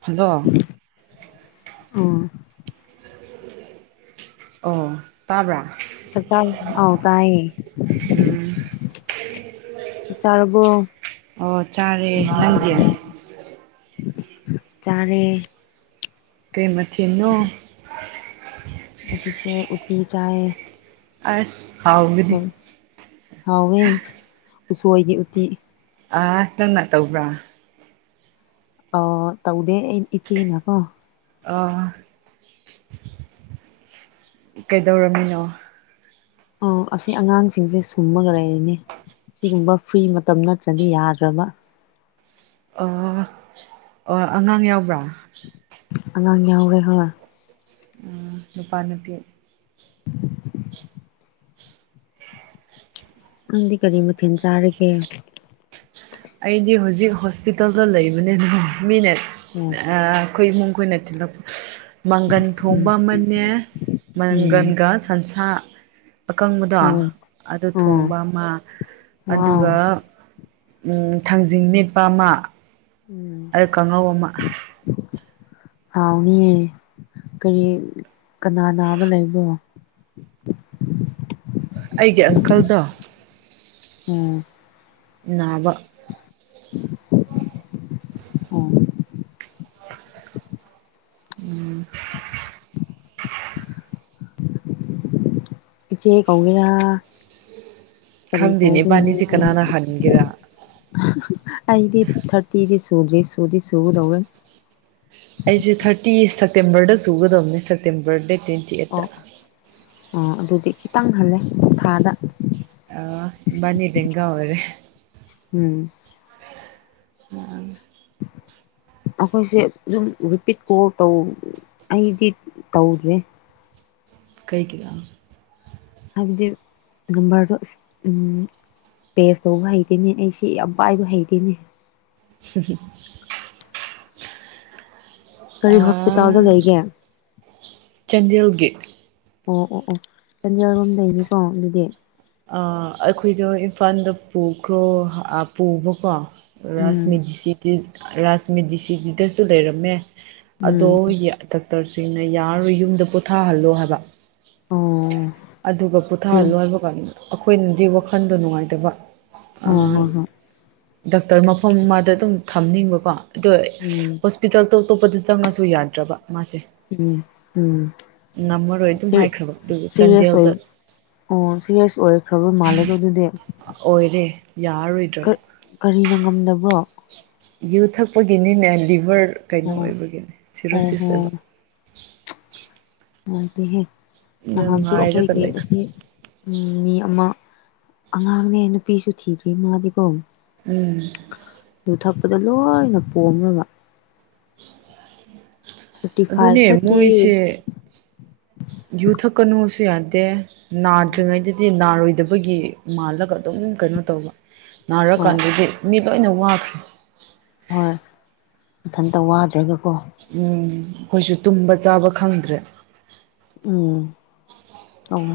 hello ꯑꯣ ꯑꯣ ꯇꯥꯕ꯭ꯔꯥ ꯆꯥꯛ ꯆꯥ ꯑꯥꯎ ꯇꯥꯏꯌꯦ ꯎꯝ ꯆꯥꯛ ꯆꯥꯔꯔꯕꯣ ꯑꯣ ꯆꯥꯔꯦ ꯅꯪꯗꯤ ꯆꯔꯦ ꯀꯩ ꯃꯊ ꯏꯟꯅꯣ ꯉꯁꯤꯁꯦ ꯎꯇꯤ ꯆꯥꯏ ꯑꯁ ꯍꯥꯎꯒꯗꯤ ꯍꯥꯎꯋꯦ ꯎꯁꯣꯏꯒꯤ ꯎꯇꯤ ꯑ ꯆꯟꯅ ꯇꯕ꯭ꯔꯥ ꯑ ꯇꯧꯗꯦ ꯏꯆꯦꯅ ꯀꯣ ꯑꯥ ꯀꯩꯗꯧꯔꯝꯃꯤꯅꯣ ꯎ ꯑꯁꯤ ꯑꯉꯥꯡꯁꯤꯡꯁꯦ ꯁꯨꯝꯃꯒ ꯂꯩꯔꯤꯅꯤ ꯑꯁꯤꯒꯨꯝꯕ ꯐ꯭ꯔꯤ ꯃꯇꯝ ꯅꯠꯇ꯭ꯔꯗꯤ ꯌꯥꯗ꯭ꯔꯕ ꯑꯣ ꯑꯉꯥꯡ ꯌꯥꯎꯕ꯭ꯔꯥ ꯑꯉꯥꯡ ꯌꯥꯎꯈ꯭ꯔꯦ ꯍꯣꯏ ꯎ ꯅꯨꯄꯥ ꯅꯨꯄꯤ ꯅꯪꯗꯤ ꯀꯔꯤ ꯃꯊꯦꯜ ꯆꯥꯔꯒꯦ ꯑꯩꯗꯤ ꯍꯧꯖꯤꯛ ꯍꯣꯁꯄꯤꯇꯥꯜꯗ ꯂꯩꯕꯅꯤꯅ ꯃꯤꯅ ꯑꯣ ꯑꯩꯈꯣꯏ ꯏꯃꯨꯡ ꯀꯣꯏꯅ ꯊꯤꯜꯂꯛꯄ ꯃꯪꯒꯟ ꯊꯣꯡꯕ ꯑꯃꯅꯦ ꯎꯝ ꯃꯪꯒꯟꯒ ꯁꯟꯁꯥ ꯑꯀꯪꯕꯗꯣ ꯎꯝ ꯑꯣ ꯑꯗꯨ ꯑꯥ ꯊꯣꯡꯕ ꯑꯃ ꯋꯥꯎ ꯑꯗꯨꯒ ꯎ ꯊꯥꯡꯖꯤꯡ ꯃꯦꯠꯄ ꯑꯃ ꯎꯝ ꯑꯗ ꯀꯥꯡꯉꯧ ꯑꯃ ꯍꯥꯎꯅꯤꯌꯦ ꯀꯔꯤ ꯀꯅꯥ ꯅꯥꯕ ꯂꯩꯕ꯭ꯔꯣ ꯑꯩꯒꯤ ꯑꯪꯀꯜꯗꯣ ꯎꯝ ꯅꯥꯕ ꯑꯣ ꯎꯝ ꯏꯆꯦ ꯀꯧꯒꯦꯔꯥ ꯀꯔꯤ ꯈꯪꯗꯦꯅꯦ ꯀꯧꯗꯣꯏꯅꯤ ꯏꯕꯥꯅꯤꯁꯦ ꯀꯅꯥꯅ ꯍꯟꯒꯦꯔꯥ ꯑꯩꯗꯤ ꯊꯥꯔꯇꯤꯗꯤ ꯁꯨꯗ꯭ꯦ ꯁꯨꯗꯤ ꯁꯨꯒꯗꯧꯔꯦ ꯑꯩꯁꯦ ꯊꯥꯔꯇꯤ ꯁꯦꯞꯇꯦꯝꯕꯔꯗ ꯆꯨꯒꯗꯕꯅꯦ ꯁꯦꯞꯇꯦꯝꯕꯔ ꯗꯦꯠꯇꯤꯟ ꯑꯣ ꯑꯣ ꯑꯣ ꯑꯗꯨꯗꯤ ꯈꯤꯇꯪ ꯍꯜꯂꯦ ꯊꯥꯗ ꯅꯤꯗꯒꯥꯎ ꯑꯔꯦ ꯎꯝ [unintelligible] [inaudible] ꯑꯩꯈꯣꯏꯁꯦ ꯑꯗꯨꯝ ꯔꯤꯄꯤꯠ ꯀꯣꯜ ꯇꯧ ꯑꯩꯗꯤ ꯇꯧꯗ꯭ꯔꯦ ꯀꯩꯒꯤꯅꯣ ꯍꯥꯏꯗꯤ ꯅꯝꯕꯗ ꯎꯝ ꯄꯦꯁ ꯇꯧꯕ ꯍꯩꯇꯅꯦ ꯑꯩꯁꯤ ꯌꯥꯝ ꯄꯥꯏꯕ ꯍꯩꯇꯦꯅꯦ [inaudible] ꯀꯔꯤ ꯍꯣꯁꯄꯤꯇꯥꯜꯗ ꯂꯩꯒꯦ ꯆꯟꯗꯌꯦꯜꯒꯤ ꯑꯣ ꯑꯣ ꯑꯣ ꯆꯥꯟꯗꯦꯜꯒꯨꯝꯗꯅꯤꯀꯣ ꯑꯗꯨꯗꯤ ꯑꯩꯈꯣꯏꯗꯣ ꯏꯝꯐꯥꯜꯗ ꯄꯨꯈ꯭ꯔꯣ ꯄꯨꯕꯀꯣ ꯎꯝ ꯔꯥꯁꯃꯤ ꯖꯤꯁꯤꯒꯤ ꯔꯥꯁꯃꯤ ꯖꯤꯁꯤꯒꯤ ꯗꯦꯁꯨ ꯂꯩꯔꯝꯃꯦ ꯑꯗꯣ ꯎꯝ ꯗꯥꯛꯇꯔꯁꯤꯡꯅ ꯌꯥꯔꯣꯏ ꯌꯨꯝꯗ ꯄꯣꯊꯥꯍꯜꯂꯣ ꯍꯥꯏꯕ ꯑꯣ ꯑꯗꯨꯒ ꯁꯤ ꯄꯣꯊꯥꯍꯜꯂꯣ ꯍꯥꯏꯕ ꯀꯥꯟꯅꯤꯅ ꯑꯩꯈꯣꯏꯅꯗꯤ ꯋꯥꯈꯜꯗꯣ ꯅꯨꯡꯉꯥꯏꯇꯕ ꯍꯣ ꯍꯣ ꯍꯣꯏ ꯗꯣꯛꯇꯔ ꯃꯐꯝ ꯑꯃꯗ ꯑꯗꯨꯝ ꯊꯝꯅꯤꯡꯕꯀꯣ ꯑꯗꯣ ꯎꯝ ꯍꯣꯁꯄꯤꯇꯥꯜꯇꯣꯞ ꯑꯇꯣꯞꯄꯗ ꯆꯪꯉꯁꯨ ꯌꯥꯗ꯭ꯔꯕ ꯃꯥꯁꯦ ꯎꯝ ꯎꯝ ꯉꯝꯃꯔꯣꯏ ꯑꯗꯨꯝ ꯁꯤ ꯍꯥꯏꯈ꯭ꯔꯕ ꯑꯗꯨꯒ ꯁꯤꯔꯤꯌꯁ ꯆꯥꯟꯗꯦꯜꯗ ꯑꯣꯏꯕ ꯑꯣ ꯁꯤꯦꯔꯤꯌꯥꯁ ꯑꯣꯏꯔꯈ꯭ꯔꯕꯣꯏ ꯃꯥꯜꯂꯦꯀꯣ ꯑꯗꯨꯗꯤ ꯑꯣꯏꯔꯦ ꯌꯥꯔꯔꯣꯏꯗ꯭ꯔꯕ ꯀꯔꯤꯅ ꯉꯝꯗꯕ꯭ꯔꯣ ꯌꯨ ꯊꯛꯄꯒꯤꯅꯤꯅꯦ ꯂꯤꯚꯔ ꯀꯩꯅꯣ ꯑꯣ ꯑꯣꯏꯕꯒꯤꯅꯦ ꯑꯣ ꯁꯤꯔꯣꯁꯤꯁ ꯍꯣ ꯑꯣꯏꯕ ꯅꯨꯡꯉꯥꯏꯇꯦꯍꯦ ꯌꯥꯝ ꯅꯍꯥꯟꯁꯨ ꯉꯥꯏꯔꯒ ꯑꯩꯈꯣꯏꯒꯤ ꯂꯩꯈ꯭ꯔꯦ ꯑꯁꯤ ꯎꯝ ꯃꯤ ꯑꯃ ꯑꯉꯥꯡꯅꯦ ꯅꯨꯄꯤꯁꯨ ꯊꯤꯗ꯭ꯣꯏ ꯃꯥꯗꯤꯀꯣ ꯎꯝ ꯑꯗꯨ ꯊꯛꯄꯗ ꯂꯣꯏꯅ ꯄꯣꯝꯃꯦꯕ ꯊꯥꯔꯇꯤ ꯐꯥꯏꯚ ꯑꯗꯨꯅꯦ ꯊꯥꯔꯇꯤ ꯃꯣꯏꯁꯦ ꯌꯨ ꯊꯛꯀꯅꯨꯁꯨ ꯌꯥꯗꯦ ꯎꯝ ꯅꯥꯗ꯭ꯔꯤꯉꯩꯗ ꯁꯤ ꯅꯥꯔꯣꯏꯗꯕꯒꯤ ꯃꯥꯜꯂꯒ ꯑꯗꯨꯝ ꯀꯩꯅꯣ ꯇꯧꯕ ꯍꯣꯏ ꯅꯥꯔꯀꯥꯟꯗꯗꯤ ꯃꯤ ꯂꯣꯏꯅ ꯋꯥꯈ꯭ꯔꯦ ꯍꯣꯏ ꯃꯊꯟꯇ ꯋꯥꯗ꯭ꯔꯒꯀꯣ ꯎꯝ ꯑꯩꯈꯣꯏꯁꯨ ꯇꯨꯝꯕ ꯆꯥꯕ ꯈꯪꯗ꯭ꯔꯦ ꯎꯝ ꯇꯧ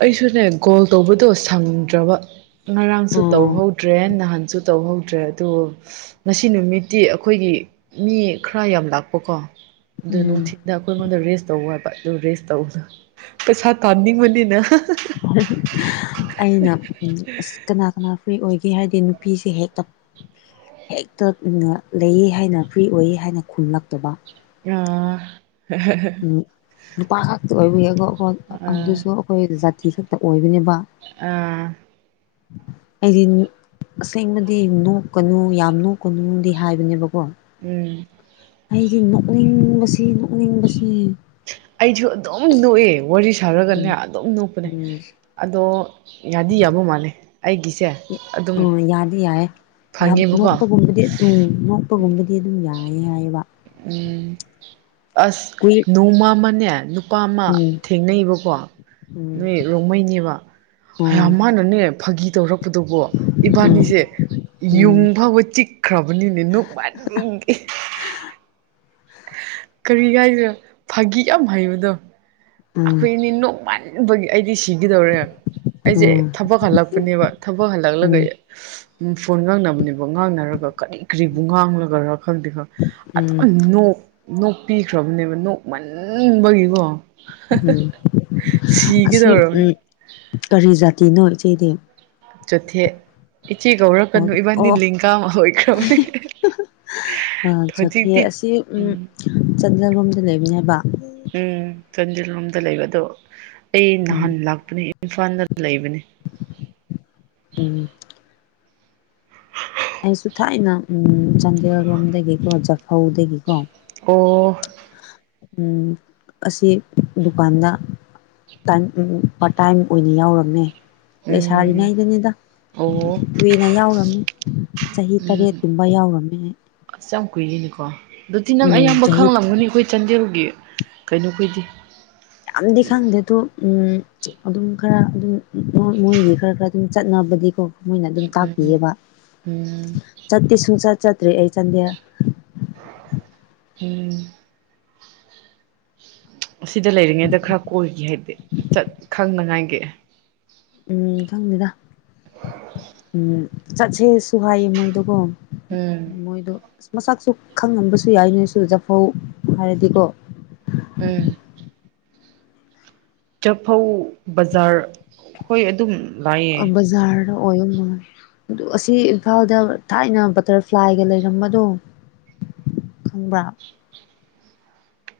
ꯑꯩꯁꯨꯅꯦ ꯒꯣꯜ ꯇꯧꯕꯗꯣ ꯁꯪꯗ꯭ꯔꯕ ꯉꯔꯥꯡꯁꯨ ꯑꯣ ꯇꯧꯍꯧꯗ꯭ꯔꯦ ꯅꯍꯥꯟꯁꯨ ꯇꯧꯍꯧꯗ꯭ꯔꯦ ꯑꯗꯨ ꯉꯁꯤ ꯅꯨꯃꯤꯠꯇꯤ ꯑꯩꯈꯣꯏꯒꯤ ꯃꯤ ꯈꯔ ꯌꯥꯝ ꯂꯥꯛꯄꯀꯣ ꯑꯗꯨ ꯎꯝ ꯅꯨꯡꯊꯤꯤꯟꯗ ꯑꯩꯈꯣꯏ ꯑꯩꯉꯣꯟꯗ ꯔꯦꯁ ꯇꯧꯕ ꯍꯥꯏꯕ ꯑꯗꯨ ꯔꯦꯁ ꯇꯧꯕꯗ ꯄꯩꯁꯥ ꯇꯥꯅꯤꯡꯕꯅꯤꯅ ꯑꯩꯅ ꯑ ꯀꯅꯥ ꯀꯅꯥ ꯐ꯭ꯔꯤ ꯑꯣꯏꯒꯦ ꯍꯥꯏꯕꯗꯤ ꯅꯨꯄꯤꯁꯦ ꯍꯦꯛꯇ ꯍꯦꯛꯇ ꯂꯩꯌꯦ ꯍꯥꯏꯅ ꯐ꯭ꯔꯤ ꯑꯣꯏꯌꯦ ꯍꯥꯏꯅ ꯈꯨꯝꯂꯛꯇꯕ ꯑ [unintelligible] ꯎꯝ ꯅꯨꯄꯥ ꯈꯇ ꯑꯣꯏꯕꯌꯦꯣ ꯑꯥ ꯑꯗꯨꯁꯨ ꯑꯩꯈꯣꯏ ꯖꯥꯇꯤ ꯈꯛꯇ ꯑꯣꯏꯕꯅꯦꯕ ꯑꯥ [inaudible] ꯑꯩꯗꯤ ꯑꯁꯦꯡꯕꯗꯤ ꯅꯣꯛꯀꯅꯨ ꯌꯥꯝ ꯅꯣꯛꯀꯅꯨꯗꯤ ꯍꯥꯏꯕꯅꯦꯕꯀꯣ ꯎꯝ ꯑꯩꯗꯤ ꯅꯣꯛꯅꯤꯡꯕꯁꯤ ꯅꯣꯛꯅꯤꯡꯕꯁꯤ ꯑꯩꯁꯨ ꯑꯗꯨꯝ ꯅꯣꯛꯑꯦ ꯋꯥꯔꯤ ꯎꯝ ꯁꯥꯔꯒꯅꯦ ꯑꯗꯨꯝ ꯅꯣꯛꯄꯅꯦ ꯎꯝ ꯑꯗꯣ ꯌꯥꯗꯤ ꯌꯥꯕꯧ ꯃꯥꯜꯂꯦ ꯑꯩꯒꯤꯁꯦ ꯑꯗꯨꯝ ꯎꯝ ꯌꯥꯗꯤ ꯌꯥꯏꯦ ꯐꯪꯉꯦꯕꯀꯣ ꯅꯣꯛꯄꯒꯨꯝꯕꯗꯤ ꯎꯝ ꯑꯄꯒꯨꯝꯕꯗꯤ ꯑꯗꯨꯝ ꯌꯥꯏꯑ ꯍꯥꯏꯌꯦꯕ ꯎꯝ ꯑꯁ ꯀꯨꯏ ꯅꯣꯡꯃ ꯃꯅꯦ ꯅꯨꯄꯥ ꯑꯃ ꯎꯝ ꯊꯦꯡꯅꯩꯕꯀꯣ ꯎꯝ ꯅꯣꯏ ꯔꯣꯡꯃꯩꯅꯦꯕ ꯎꯝ ꯃꯥꯅꯅꯦ ꯐꯥꯒꯤ ꯇꯧꯔꯛꯄꯗꯨꯕꯨ ꯏꯕꯥꯅꯤꯁꯦ ꯌꯨꯡ ꯎꯝ ꯐꯥꯎꯕ ꯆꯤꯛ ꯈ꯭ꯔꯕꯅꯤꯅꯦ ꯅꯨꯡ ꯃꯥ ꯅꯨꯡꯒꯤ ꯀꯔꯤ ꯀꯥꯏꯗꯅꯣ ꯐꯥꯒꯤ ꯌꯥꯝ ꯍꯩꯕꯗꯣ ꯎꯝ ꯑꯩꯈꯣꯏ ꯑꯅꯦ ꯅꯣꯡꯃꯥꯟ ꯒꯤ ꯑꯩꯗꯤ ꯁꯤꯈꯤꯗꯧꯔꯦ ꯑꯩꯁꯦ ꯎꯝ ꯊꯕꯛ ꯍꯜꯂꯛꯄꯅꯦꯕ ꯊꯕꯛ ꯎꯝ ꯎꯝ ꯍꯜꯂꯛꯂꯒ ꯎ ꯐꯣꯟ ꯉꯥꯡꯅꯕꯅꯦꯕ ꯉꯥꯡꯅꯔꯒ ꯀꯔꯤ ꯀꯔꯤꯕꯨ ꯉꯥꯡꯂꯒꯔꯥ ꯈꯪꯗꯦ ꯈꯪ ꯎꯝ ꯑꯗꯨꯝꯣꯛ ꯅꯣꯛꯄꯤꯈ꯭ꯔꯕꯅꯦꯕ ꯅꯣꯛ ꯃꯟꯕꯒꯤꯀꯣ ꯎꯝ ꯑꯁꯤ ꯁꯤꯒꯗꯧꯔꯕꯅꯦ ꯎꯝ ꯀꯔꯤ ꯖꯥꯇꯤꯅꯣ ꯏꯆꯦꯗꯤ ꯆꯣꯊꯦ ꯏꯆꯦ ꯑꯣ ꯀꯧꯔꯛꯀꯅꯨ ꯏꯕꯥꯟꯅꯤ ꯑꯣ ꯂꯤꯡꯒꯥ ꯑꯣꯏꯈ꯭ꯔꯕꯅꯦ ꯆꯣꯊꯦ ꯍꯧꯖꯤꯛꯇꯤ ꯑꯁꯤ ꯎꯝ ꯆꯟꯗꯦꯜꯔꯣꯝꯗ ꯂꯩꯕꯅꯦꯕ ꯎꯝ ꯆꯥꯟꯗꯦꯜꯔꯣꯝꯗ ꯂꯩꯕ ꯑꯗꯣ ꯑꯩ ꯅꯍꯥꯟ ꯂꯥꯛꯄꯅꯦ ꯏꯝꯐꯥꯜꯗ ꯂꯩꯕꯅꯦ ꯎꯝ ꯑꯩꯁꯨ ꯊꯥꯏꯅ ꯎꯝ ꯆꯥꯟꯗꯦꯜꯔꯣꯝꯗꯒꯤꯀꯣ ꯖꯐꯧꯗꯒꯤꯀꯣ ꯑꯣ ꯎꯝ ꯑꯁꯤ ꯗꯨꯀꯥꯟꯗ ꯄꯥꯔ ꯇꯥꯏꯝ ꯑꯣꯏꯅ ꯌꯥꯎꯔꯝꯃꯦ ꯎꯝ ꯂꯩꯁꯥꯔꯤꯉꯩꯗꯅꯤꯗ ꯑꯣ ꯀꯨꯏꯅ ꯌꯥꯎꯔꯝꯃꯤ ꯆꯍꯤ ꯎꯝ ꯇꯔꯦꯠꯀꯨꯝꯕ ꯌꯥꯎꯔꯝꯃꯦ ꯑꯁ ꯌꯥꯝ ꯀꯨꯏꯔꯤꯅꯤꯀꯣ ꯑꯗꯨꯗꯤ ꯅꯪ ꯎꯝ ꯑꯌꯥꯝꯕ ꯆꯍꯤ ꯈꯪꯂꯝꯒꯅꯤ ꯑꯩꯈꯣꯏ ꯆꯥꯟꯗꯦꯜꯒꯤ ꯀꯩꯅꯣꯈꯣꯏꯗꯤ ꯌꯥꯝꯗꯤ ꯈꯪꯗꯦ ꯇꯣ ꯎꯝ ꯑꯗꯨꯝ ꯈꯔ ꯑꯗꯨꯝ ꯃꯣꯏꯒꯤ ꯈꯔ ꯈꯔ ꯑꯗꯨꯝ ꯆꯠꯅꯕꯗꯤꯀꯣ ꯃꯣꯏꯅ ꯑꯗꯨꯝ ꯎꯝ ꯇꯥꯛꯄꯤꯑꯕ ꯎꯝ ꯆꯠꯇꯦ ꯁꯨꯡꯆꯠ ꯆꯠꯇ꯭ꯔꯦ ꯑꯩ ꯆꯟꯗꯦꯜ ꯎꯝ ꯑꯁꯤꯗ ꯂꯩꯔꯤꯉꯩꯗ ꯈꯔ ꯀꯣꯏꯒꯦ ꯍꯥꯏꯗꯤ ꯆꯠ ꯈꯪꯅꯉꯥꯏꯒꯤ ꯎꯝ ꯈꯪꯗꯦꯗ ꯎꯝ ꯆꯠꯁꯦꯁꯨꯨ ꯍꯥꯏꯌꯦ ꯃꯣꯏꯗꯨꯒꯣ ꯎꯝ ꯃꯣꯏꯗꯣ ꯑꯁ ꯃꯁꯥꯛꯁꯨ ꯈꯪꯍꯟꯕꯁꯨ ꯌꯥꯏ ꯅꯣꯏꯁꯨ ꯖꯐꯧ ꯍꯥꯏꯔꯗꯤꯀꯣ ꯎꯝ ꯆꯐꯧ ꯕꯖꯥꯔ ꯍꯣꯏ ꯑꯗꯨꯝ ꯂꯥꯛꯑꯦ ꯕꯖꯥꯔꯗ ꯑꯣꯏꯔꯝꯃꯣꯏ ꯑꯗꯨ ꯑꯁꯤ ꯏꯝꯐꯥꯜꯗ ꯊꯥꯏꯅ ꯕꯇꯔꯐ꯭ꯂꯥꯏꯒ ꯂꯩꯔꯝꯕꯗꯣ ꯈꯪꯕ꯭ꯔꯥ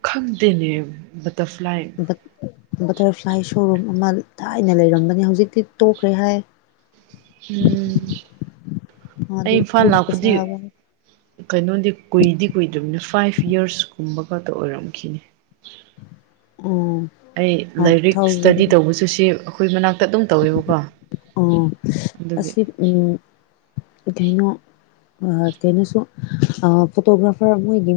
ꯈꯪꯗꯅꯦ ꯕꯇꯔꯐ꯭ꯂꯥꯏ ꯕꯇꯔꯐ꯭ꯂꯥꯏ ꯁꯣꯔꯨꯝ ꯑꯃ ꯊꯥꯏꯅ ꯂꯩꯔꯝꯕꯅꯤ ꯍꯧꯖꯤꯛꯇꯤ ꯇꯣꯛꯈ꯭ꯔꯦ ꯍꯥꯏ [inaudible] ꯎꯝ ꯑꯩ ꯑꯗꯨ ꯏꯝꯐꯥꯜ ꯑꯗꯨ ꯄꯩꯁꯥ ꯂꯥꯛꯄꯗꯤ ꯑꯣ ꯀꯩꯅꯣꯗꯤ ꯀꯨꯏꯗꯤ ꯀꯨꯏꯗ꯭ꯕꯅꯤ ꯐꯥꯏꯚ ꯌꯥꯔꯁ ꯀꯨꯝꯕ ꯈꯛꯇ ꯑꯣꯏꯔꯝꯈꯤꯅꯤ ꯑꯣ ꯑꯩ ꯂꯥꯏꯔꯤꯛ ꯏꯁꯇꯗꯤ ꯇꯧꯕꯁꯨ ꯁꯤ ꯑꯩꯈꯣꯏ ꯃꯅꯥꯛꯇ ꯑꯗꯨꯝ ꯇꯧꯋꯦꯕꯀꯣ ꯑꯣ ꯑꯗꯨꯒꯤ ꯑꯁꯤ ꯎꯝ ꯀꯩꯅꯣ ꯑꯥ ꯀꯩꯅꯣꯁꯨ ꯑꯥ ꯐꯣꯇꯣꯒ꯭ꯔꯥꯐꯔ ꯃꯣꯏꯒꯤ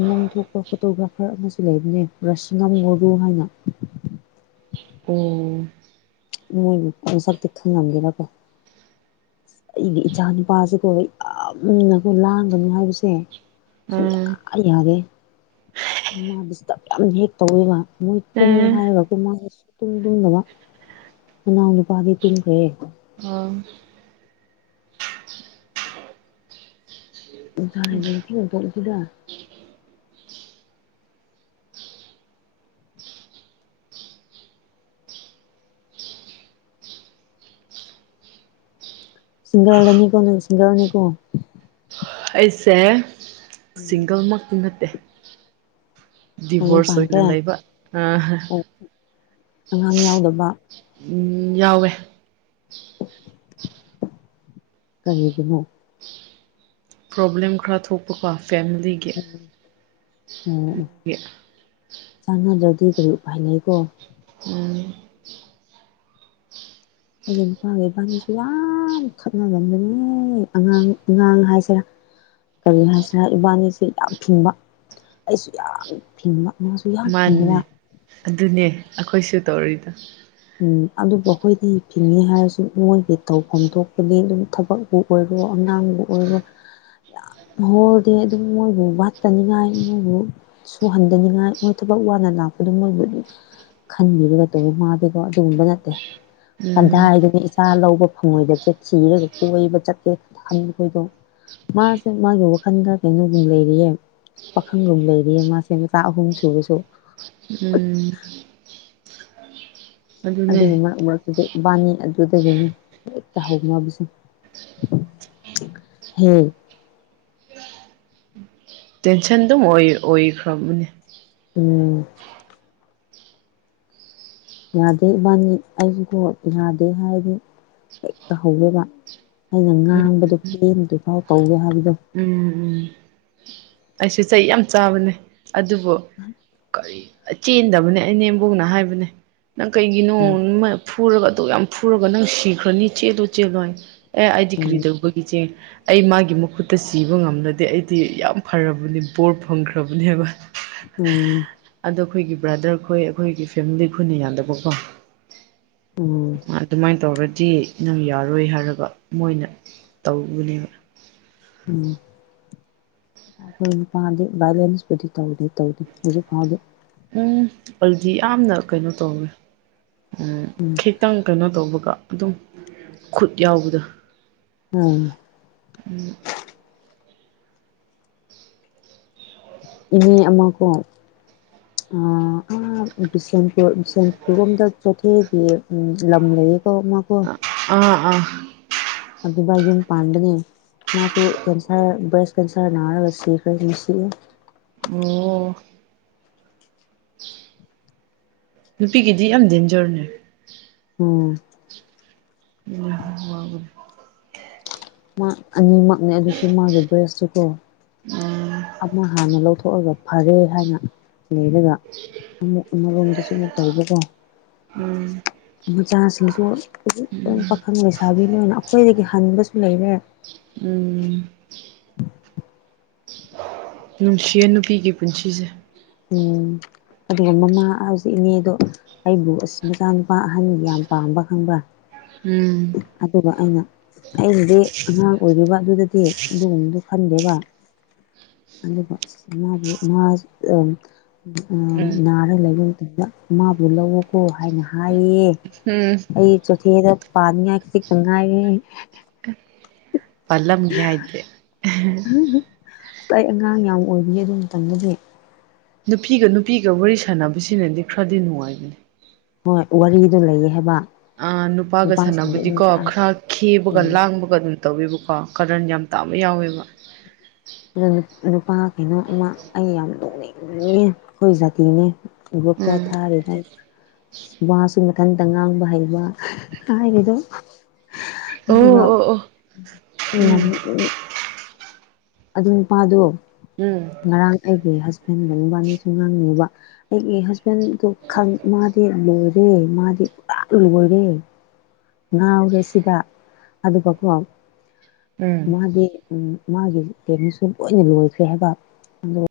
ꯏꯃꯨꯡ ꯊꯣꯛꯄ ꯐꯣꯇꯣꯒ꯭ꯔꯥꯐꯔ ꯑꯃꯁꯨ ꯂꯩꯕꯅꯦ ꯔꯥꯁꯤꯉꯝ ꯃꯨꯔꯒꯨ ꯍꯥꯏꯅ ꯑꯣ ꯃꯣꯏ ꯃꯁꯛꯇꯣ ꯊꯤꯉꯥꯝꯒꯦꯔꯥ ꯀꯣ ꯑꯩꯒꯤ ꯏꯆꯥ ꯅꯨꯄꯥꯁꯤꯀꯣ ꯌꯥꯝꯅꯀꯣ ꯂꯥꯡꯒꯅꯨ ꯍꯥꯏꯕꯁꯦ ꯁꯨꯡꯌꯥ ꯎꯝ ꯌꯥꯗꯦ ꯃꯥ ꯗꯤꯁꯇ꯭ꯔꯕ ꯌꯥꯝ ꯍꯦꯛ ꯇꯧꯋꯦꯕ ꯃꯣꯏ ꯇꯨꯝꯃꯣ ꯑꯦ ꯍꯥꯏꯔꯒ ꯇꯨꯝꯃꯣ ꯍꯥꯏꯔꯒꯥ ꯁꯨꯛꯇꯨꯨꯝ ꯇꯨꯝꯗꯥꯕ ꯃꯅꯥꯎ ꯅꯨꯄꯥꯗꯤ ꯇꯨꯝꯈ꯭ꯔꯦ ꯑꯥ ꯅꯨꯡꯁꯥ ꯍꯥꯏꯒꯠꯂꯛꯇꯔꯤꯉꯩ ꯇꯣꯛꯂꯥꯁꯤꯔꯥ ꯁꯤꯡꯒꯥꯜ ꯔꯥꯅꯤꯀꯣ ꯅꯪ ꯁꯤꯡꯒꯜꯅꯤꯀꯣ ꯑꯩꯁꯦ ꯎꯝ ꯁꯤꯡꯒꯜꯃꯛꯇꯤ ꯅꯠꯇꯦ ꯃꯌꯨꯝ ꯗꯤꯚꯣꯔꯁ ꯑꯣꯏꯅ ꯄꯥꯟꯈ꯭ꯔꯦ ꯂꯩꯕ ꯑꯥ ꯑꯣ ꯑꯉꯥꯡ ꯌꯥꯎꯗꯥꯕ ꯎꯝ ꯌꯥꯎꯋꯦ ꯀꯔꯤꯒꯤꯅꯣ ꯄ꯭ꯔꯣꯕꯂꯦꯝ ꯈꯔ ꯊꯣꯛꯄꯀꯣ ꯐꯦꯃꯤꯂꯤ ꯎꯝ ꯑꯣꯝ ꯆꯥꯟꯅꯗ꯭ꯔꯥꯗꯤ ꯀꯔꯤ ꯎꯄꯥꯏ ꯂꯩꯀꯣ ꯎꯝ ꯑꯩꯒꯤ ꯅꯨꯄꯥꯒꯥ ꯏꯕꯥꯅꯤꯁꯨ ꯌꯥꯝ ꯈꯠꯅꯒꯟꯕꯅꯦ ꯑꯉꯥꯡ ꯑꯉꯥꯡ ꯍꯥꯏꯁꯤꯔꯥ ꯀꯔꯤ ꯍꯥꯏꯁꯤꯔꯥ ꯏꯕꯥꯅꯤꯁꯦ ꯌꯥꯝ ꯐꯤꯡꯕ ꯑꯩꯁꯨ ꯌꯥꯝ ꯐꯤꯡꯕ ꯃꯥꯁꯨ ꯌꯥꯝ ꯃꯥꯅꯦ ꯐꯤꯡꯕ ꯑꯗꯨꯅꯦ ꯑꯈꯣꯏꯁꯨ ꯇꯧꯔꯤꯗꯣ ꯎꯝ ꯑꯗꯨꯕꯨ ꯑꯩꯈꯣꯏꯗꯤ ꯐꯤꯉꯦ ꯍꯥꯏꯔꯁꯨ ꯃꯣꯏꯒꯤ ꯇꯧꯐꯝ ꯊꯣꯛꯄꯗꯤ ꯑꯗꯨꯝ ꯊꯕꯛ ꯕꯨ ꯑꯣꯏꯔꯣ ꯑꯉꯥꯡꯕꯨ ꯑꯣꯏꯔꯣ ꯌꯥꯝ [unintelligible] ꯑꯗꯨꯝ ꯃꯣꯏꯕꯨ ꯋꯥꯠꯇꯅꯤꯉꯥꯏ ꯃꯣꯏꯕꯨ ꯁꯨꯍꯟꯗꯥꯅꯤꯡꯉꯥꯏ ꯃꯣꯏ ꯊꯕꯛ ꯋꯥꯅ ꯂꯥꯛꯄꯗꯣ ꯃꯣꯏꯕꯨ ꯑꯗꯨ ꯈꯟꯕꯤꯔꯒꯥ ꯇꯧꯕ ꯃꯥꯗꯥ ꯑꯣ ꯑꯗꯨꯒꯨꯝꯕ ꯅꯠꯇꯦ ꯎꯝ ꯀꯥꯗꯥꯥꯏꯗꯒꯤ ꯏꯆꯥ ꯂꯧꯕ ꯐꯪꯉꯣꯏꯗꯥꯕꯁꯦ ꯊꯤꯔꯒꯥ ꯀꯣꯏꯕ ꯆꯠꯀꯦ [unintelligible] ꯈꯣꯏꯗꯣ ꯃꯥꯁꯦ ꯃꯥꯒꯤ ꯋꯥꯈꯜꯗꯥ ꯀꯩꯅꯣꯃꯥ ꯂꯩꯔꯤꯌꯦ ꯄꯥꯈꯪꯒꯨꯝ ꯂꯩꯔꯤꯌꯦ ꯃꯥꯁꯦ ꯃꯆꯥ ꯑꯍꯨꯝ ꯁꯨꯔꯥꯁꯨ ꯎꯝ ꯑꯗꯨꯅꯦ ꯑꯗꯨꯒꯤ ꯃꯔꯛ ꯃꯔꯛꯇꯨꯗꯥ ꯏꯕꯥꯅꯤ ꯑꯗꯨꯗꯥꯒꯤꯅꯤ ꯍꯦꯛꯇꯥ ꯍꯧꯅꯕꯁꯦ ꯍꯦ ꯇꯦꯟꯁꯟ ꯑꯗꯨꯝ ꯑꯣꯏ ꯑꯣꯏꯈ꯭ꯔꯕꯅꯦ ꯎꯝ ꯌꯥꯗꯦ ꯏꯕꯥꯅꯤ ꯑꯩꯁꯨꯀꯣ ꯌꯥꯗꯦ ꯍꯥꯏꯔꯗꯤ ꯍꯦꯛꯇꯥ ꯍꯧꯋꯦꯕ ꯑꯩꯅ ꯉꯥꯡꯕꯗꯣ ꯄꯦꯟꯗꯔꯤꯐꯥꯎ ꯀꯧꯒꯦ ꯍꯥꯏꯕꯗꯣ ꯎꯝ ꯎꯝ ꯑꯩꯁꯨ ꯆꯩ ꯌꯥꯝ ꯆꯥꯕꯅꯦ ꯑꯗꯨꯕꯨ ꯀꯔꯤ ꯆꯦꯟꯗꯥꯕꯅꯦ ꯏꯅꯦꯝꯕꯣꯛꯅ ꯍꯥꯏꯕꯅꯦ ꯅꯪ ꯀꯩꯒꯤꯅꯣ ꯐꯨꯔꯒꯥ ꯑꯗꯨ ꯌꯥꯝ ꯐꯨꯔꯒꯥ ꯅꯪ ꯁꯤꯈ꯭ꯔꯅꯤ ꯆꯦꯜꯂꯨ ꯆꯦꯜꯂꯣ ꯍꯥꯏ ꯑꯦ ꯑꯩꯗꯤ ꯀꯔꯤ ꯎꯝ ꯇꯧꯕ ꯏꯆꯦ ꯑꯩ ꯃꯥꯒꯤ ꯃꯈꯨꯠꯇꯥ ꯁꯤꯕ ꯉꯝꯂꯗꯤ ꯑꯩꯗꯤ ꯌꯥꯝ ꯐꯔꯕꯅꯤ ꯕꯣꯔ ꯐꯪꯈ꯭ꯔꯕꯅꯦꯕ ꯎꯝ ꯑꯗꯣ ꯑꯩꯈꯣꯏꯒꯤ ꯕ꯭ꯔꯥꯗꯔ ꯈꯣꯏ ꯑꯩꯈꯣꯏꯒꯤ ꯐꯦꯃꯤꯂꯤ ꯈꯣꯏꯅ ꯌꯥꯗꯕꯀꯣ ꯎꯝ ꯑꯗꯨꯃꯥꯏꯅ ꯇꯧꯔꯗꯤ ꯅꯪ ꯌꯥꯔꯣꯏ ꯍꯥꯏꯔꯒ ꯃꯣꯏꯅ ꯇꯧꯕꯅꯦꯕ ꯎꯝ ꯑꯈꯣꯏ ꯅꯨꯄꯥꯗꯤ ꯕꯥꯏꯌꯣꯂꯦꯟꯁꯄꯨꯗꯤ ꯇꯧꯗꯤ ꯇꯧꯗꯦ ꯍꯧꯖꯤꯛ ꯐꯥꯎꯗꯤ ꯎꯝ ꯑꯗꯨꯗꯤ ꯌꯥꯝꯅ ꯀꯩꯅꯣ ꯇꯧꯋꯦ ꯎꯝ ꯎꯝ ꯍꯈꯤꯦꯛꯇꯪ ꯀꯩꯅꯣ ꯇꯧꯕꯒ ꯑꯗꯨꯝ ꯈꯨꯠ ꯌꯥꯎꯕꯗ ꯎꯝ ꯎꯝ ꯏꯅꯦ ꯑꯃꯈ ꯕꯤꯁꯦꯝꯄꯨꯔ ꯕꯤꯁꯦꯟꯄꯨꯔ ꯔꯣꯝꯗ ꯆꯠꯊꯦꯛꯒꯤ ꯎ ꯂꯝꯝ ꯂꯩꯏꯀ ꯃꯥꯀ ꯑꯝ ꯎꯝ ꯑꯕꯥꯨꯅ ꯄꯥꯗꯅꯦ ꯃꯥꯁꯨ ꯀꯦꯟꯁꯔ ꯕ꯭ꯔꯦꯁ ꯀꯦꯟꯁꯔ ꯅꯥꯔꯒ ꯁꯤꯈ꯭ꯔꯦ ꯅꯨꯡꯁꯤꯑꯦ ꯑꯣ ꯅꯨꯄꯤꯒꯤꯗꯤ ꯌꯥꯝ ꯗꯦꯟꯖꯔꯅꯦ ꯎꯝ ꯎ ꯋꯥ ꯑꯅꯤꯃꯛꯅꯦ ꯑꯗꯨꯁꯨ ꯃꯥꯒꯤ ꯕ꯭ꯔꯦꯁꯇꯨꯀꯣ ꯎꯝ ꯑꯃ ꯍꯥꯟꯅ ꯂꯧꯊꯣꯛꯑꯒ ꯐꯔꯦ ꯍꯥꯏꯅ ꯂꯩꯔꯒ ꯑꯃꯨꯛ ꯑꯃꯔꯣꯝꯗꯁꯨ ꯑꯃꯨꯛ ꯇꯧꯕꯀꯣ ꯎꯝ ꯃꯆꯥꯁꯤꯡꯁꯨ ꯍꯧꯖꯤꯛ ꯂꯣꯏꯟ ꯄꯥꯈꯪ ꯂꯩꯁꯥꯕꯤ ꯂꯣꯏꯅ ꯑꯩꯈꯣꯏꯗꯒꯤ ꯍꯟꯕꯁꯨ ꯂꯩꯔꯦ ꯎꯝ ꯅꯨꯡꯁꯤꯌꯦ ꯅꯨꯄꯤꯒꯤ ꯄꯨꯟꯁꯤꯁꯦ ꯎꯝ ꯑꯗꯨꯒ ꯃꯃꯥ ꯍꯧꯖꯤꯛ ꯏꯅꯦꯗꯣ ꯑꯩꯕꯨ ꯑꯁ ꯃꯆꯥꯅꯨꯄꯥ ꯑꯍꯟ ꯌꯥꯝ ꯄꯥꯝꯕ ꯈꯪꯕ꯭ꯔꯥ ꯎꯝ ꯑꯗꯨꯒ ꯑꯩꯅ ꯑꯩꯅꯗꯤ ꯑꯉꯥꯡ ꯑꯣꯏꯔꯤꯕ ꯑꯗꯨꯗꯗꯤ ꯑꯗꯨꯒꯨꯝꯕꯗꯨ ꯈꯟꯗꯦꯕ ꯑꯗꯨꯒ ꯃꯥꯕꯨ ꯃꯥꯁꯦ ꯑꯣ ꯑ ꯎꯝ ꯅꯥꯔ ꯂꯩꯕ ꯃꯇꯝꯗ ꯃꯥꯕꯨ ꯂꯧꯌꯣꯀꯣ ꯍꯥꯏꯅ ꯍꯥꯏꯌꯦ ꯍꯨꯝ ꯑꯩ ꯆꯣꯊꯦꯗ ꯄꯥꯟꯅꯤꯉꯥꯏ ꯈꯖꯤꯛꯇꯪ ꯉꯥꯏꯔꯦꯍꯦ ꯄꯥꯜꯂꯝꯒꯦ ꯍꯥꯏꯗꯦ [unintelligible] ꯑꯗꯣ ꯑꯩ ꯑꯉꯥꯡ ꯌꯥꯝ ꯑꯣꯏꯔꯤꯌꯦ ꯑꯗꯨ ꯃꯇꯝꯗꯗꯤ ꯅꯨꯄꯤꯒ ꯅꯨꯄꯤꯒ ꯋꯥꯔꯤ ꯁꯥꯟꯅꯕꯁꯤꯅꯗꯤ ꯈꯔꯗꯤ ꯅꯨꯡꯉꯥꯏꯕꯅꯦ ꯍꯣꯏ ꯋꯥꯔꯤꯗꯣ ꯂꯩꯌꯦ ꯍꯥꯏꯕ ꯑ ꯅꯨꯄꯥꯒ ꯅꯨꯄꯥꯁꯤꯡꯗꯤ ꯑꯗꯨꯝ ꯁꯥꯟꯅꯕꯗꯤꯀꯣ ꯇꯥꯛꯑꯦ ꯈꯔ ꯈꯦꯕꯒ ꯂꯥꯡꯕꯒ ꯑꯗꯨꯝ ꯇꯧꯋꯦꯕꯀꯣ ꯀꯥꯔꯟ ꯌꯥꯝ ꯇꯥꯕ ꯌꯥꯎꯋꯦꯕ ꯑꯗꯨꯅꯦ ꯅꯨꯄꯥ ꯀꯩꯅꯣ ꯑꯃ ꯑꯩꯅ ꯌꯥꯝ ꯅꯣꯛꯅꯤꯡꯉꯦ ꯑꯩꯈꯣꯏ ꯖꯥꯇꯤꯅꯦ ꯏꯕꯣꯛꯇ ꯎꯝ ꯊꯥꯔꯤꯉꯩ ꯋꯥꯁꯨ ꯃꯊꯟ ꯇꯪ ꯉꯥꯡꯕ ꯍꯩꯕ ꯍꯥꯏꯔꯦꯗꯣ ꯑꯣ ꯑꯗꯨꯒ ꯑꯣ ꯑꯣ ꯑꯩ ꯌꯥꯝ ꯅꯣꯛꯅꯤꯡꯕ ꯑꯗꯨ ꯅꯨꯄꯥꯗꯣ ꯎꯝ ꯎꯝ ꯉꯔꯥꯡ ꯑꯩꯒꯤ ꯍꯁꯕꯦꯟꯒ ꯃꯕꯥꯟꯅꯤꯁꯨ ꯉꯥꯡꯅꯩꯕ ꯑꯩꯒꯤ ꯍꯁꯕꯦꯟꯗꯨ ꯈꯪ ꯃꯥꯗꯤ ꯂꯣꯏꯔꯦ ꯃꯥꯗꯤ ꯄꯨꯔꯥ ꯂꯣꯏꯔꯦ ꯉꯥꯎꯔꯦ ꯁꯤꯗ ꯑꯗꯨꯒꯀꯣ ꯎꯝ ꯃꯥꯗꯤ ꯎꯝ ꯃꯥꯒꯤ ꯇꯦꯛꯅꯤꯁꯨ ꯂꯣꯏꯅ ꯂꯣꯏꯈ꯭ꯔꯦ ꯍꯥꯏꯕ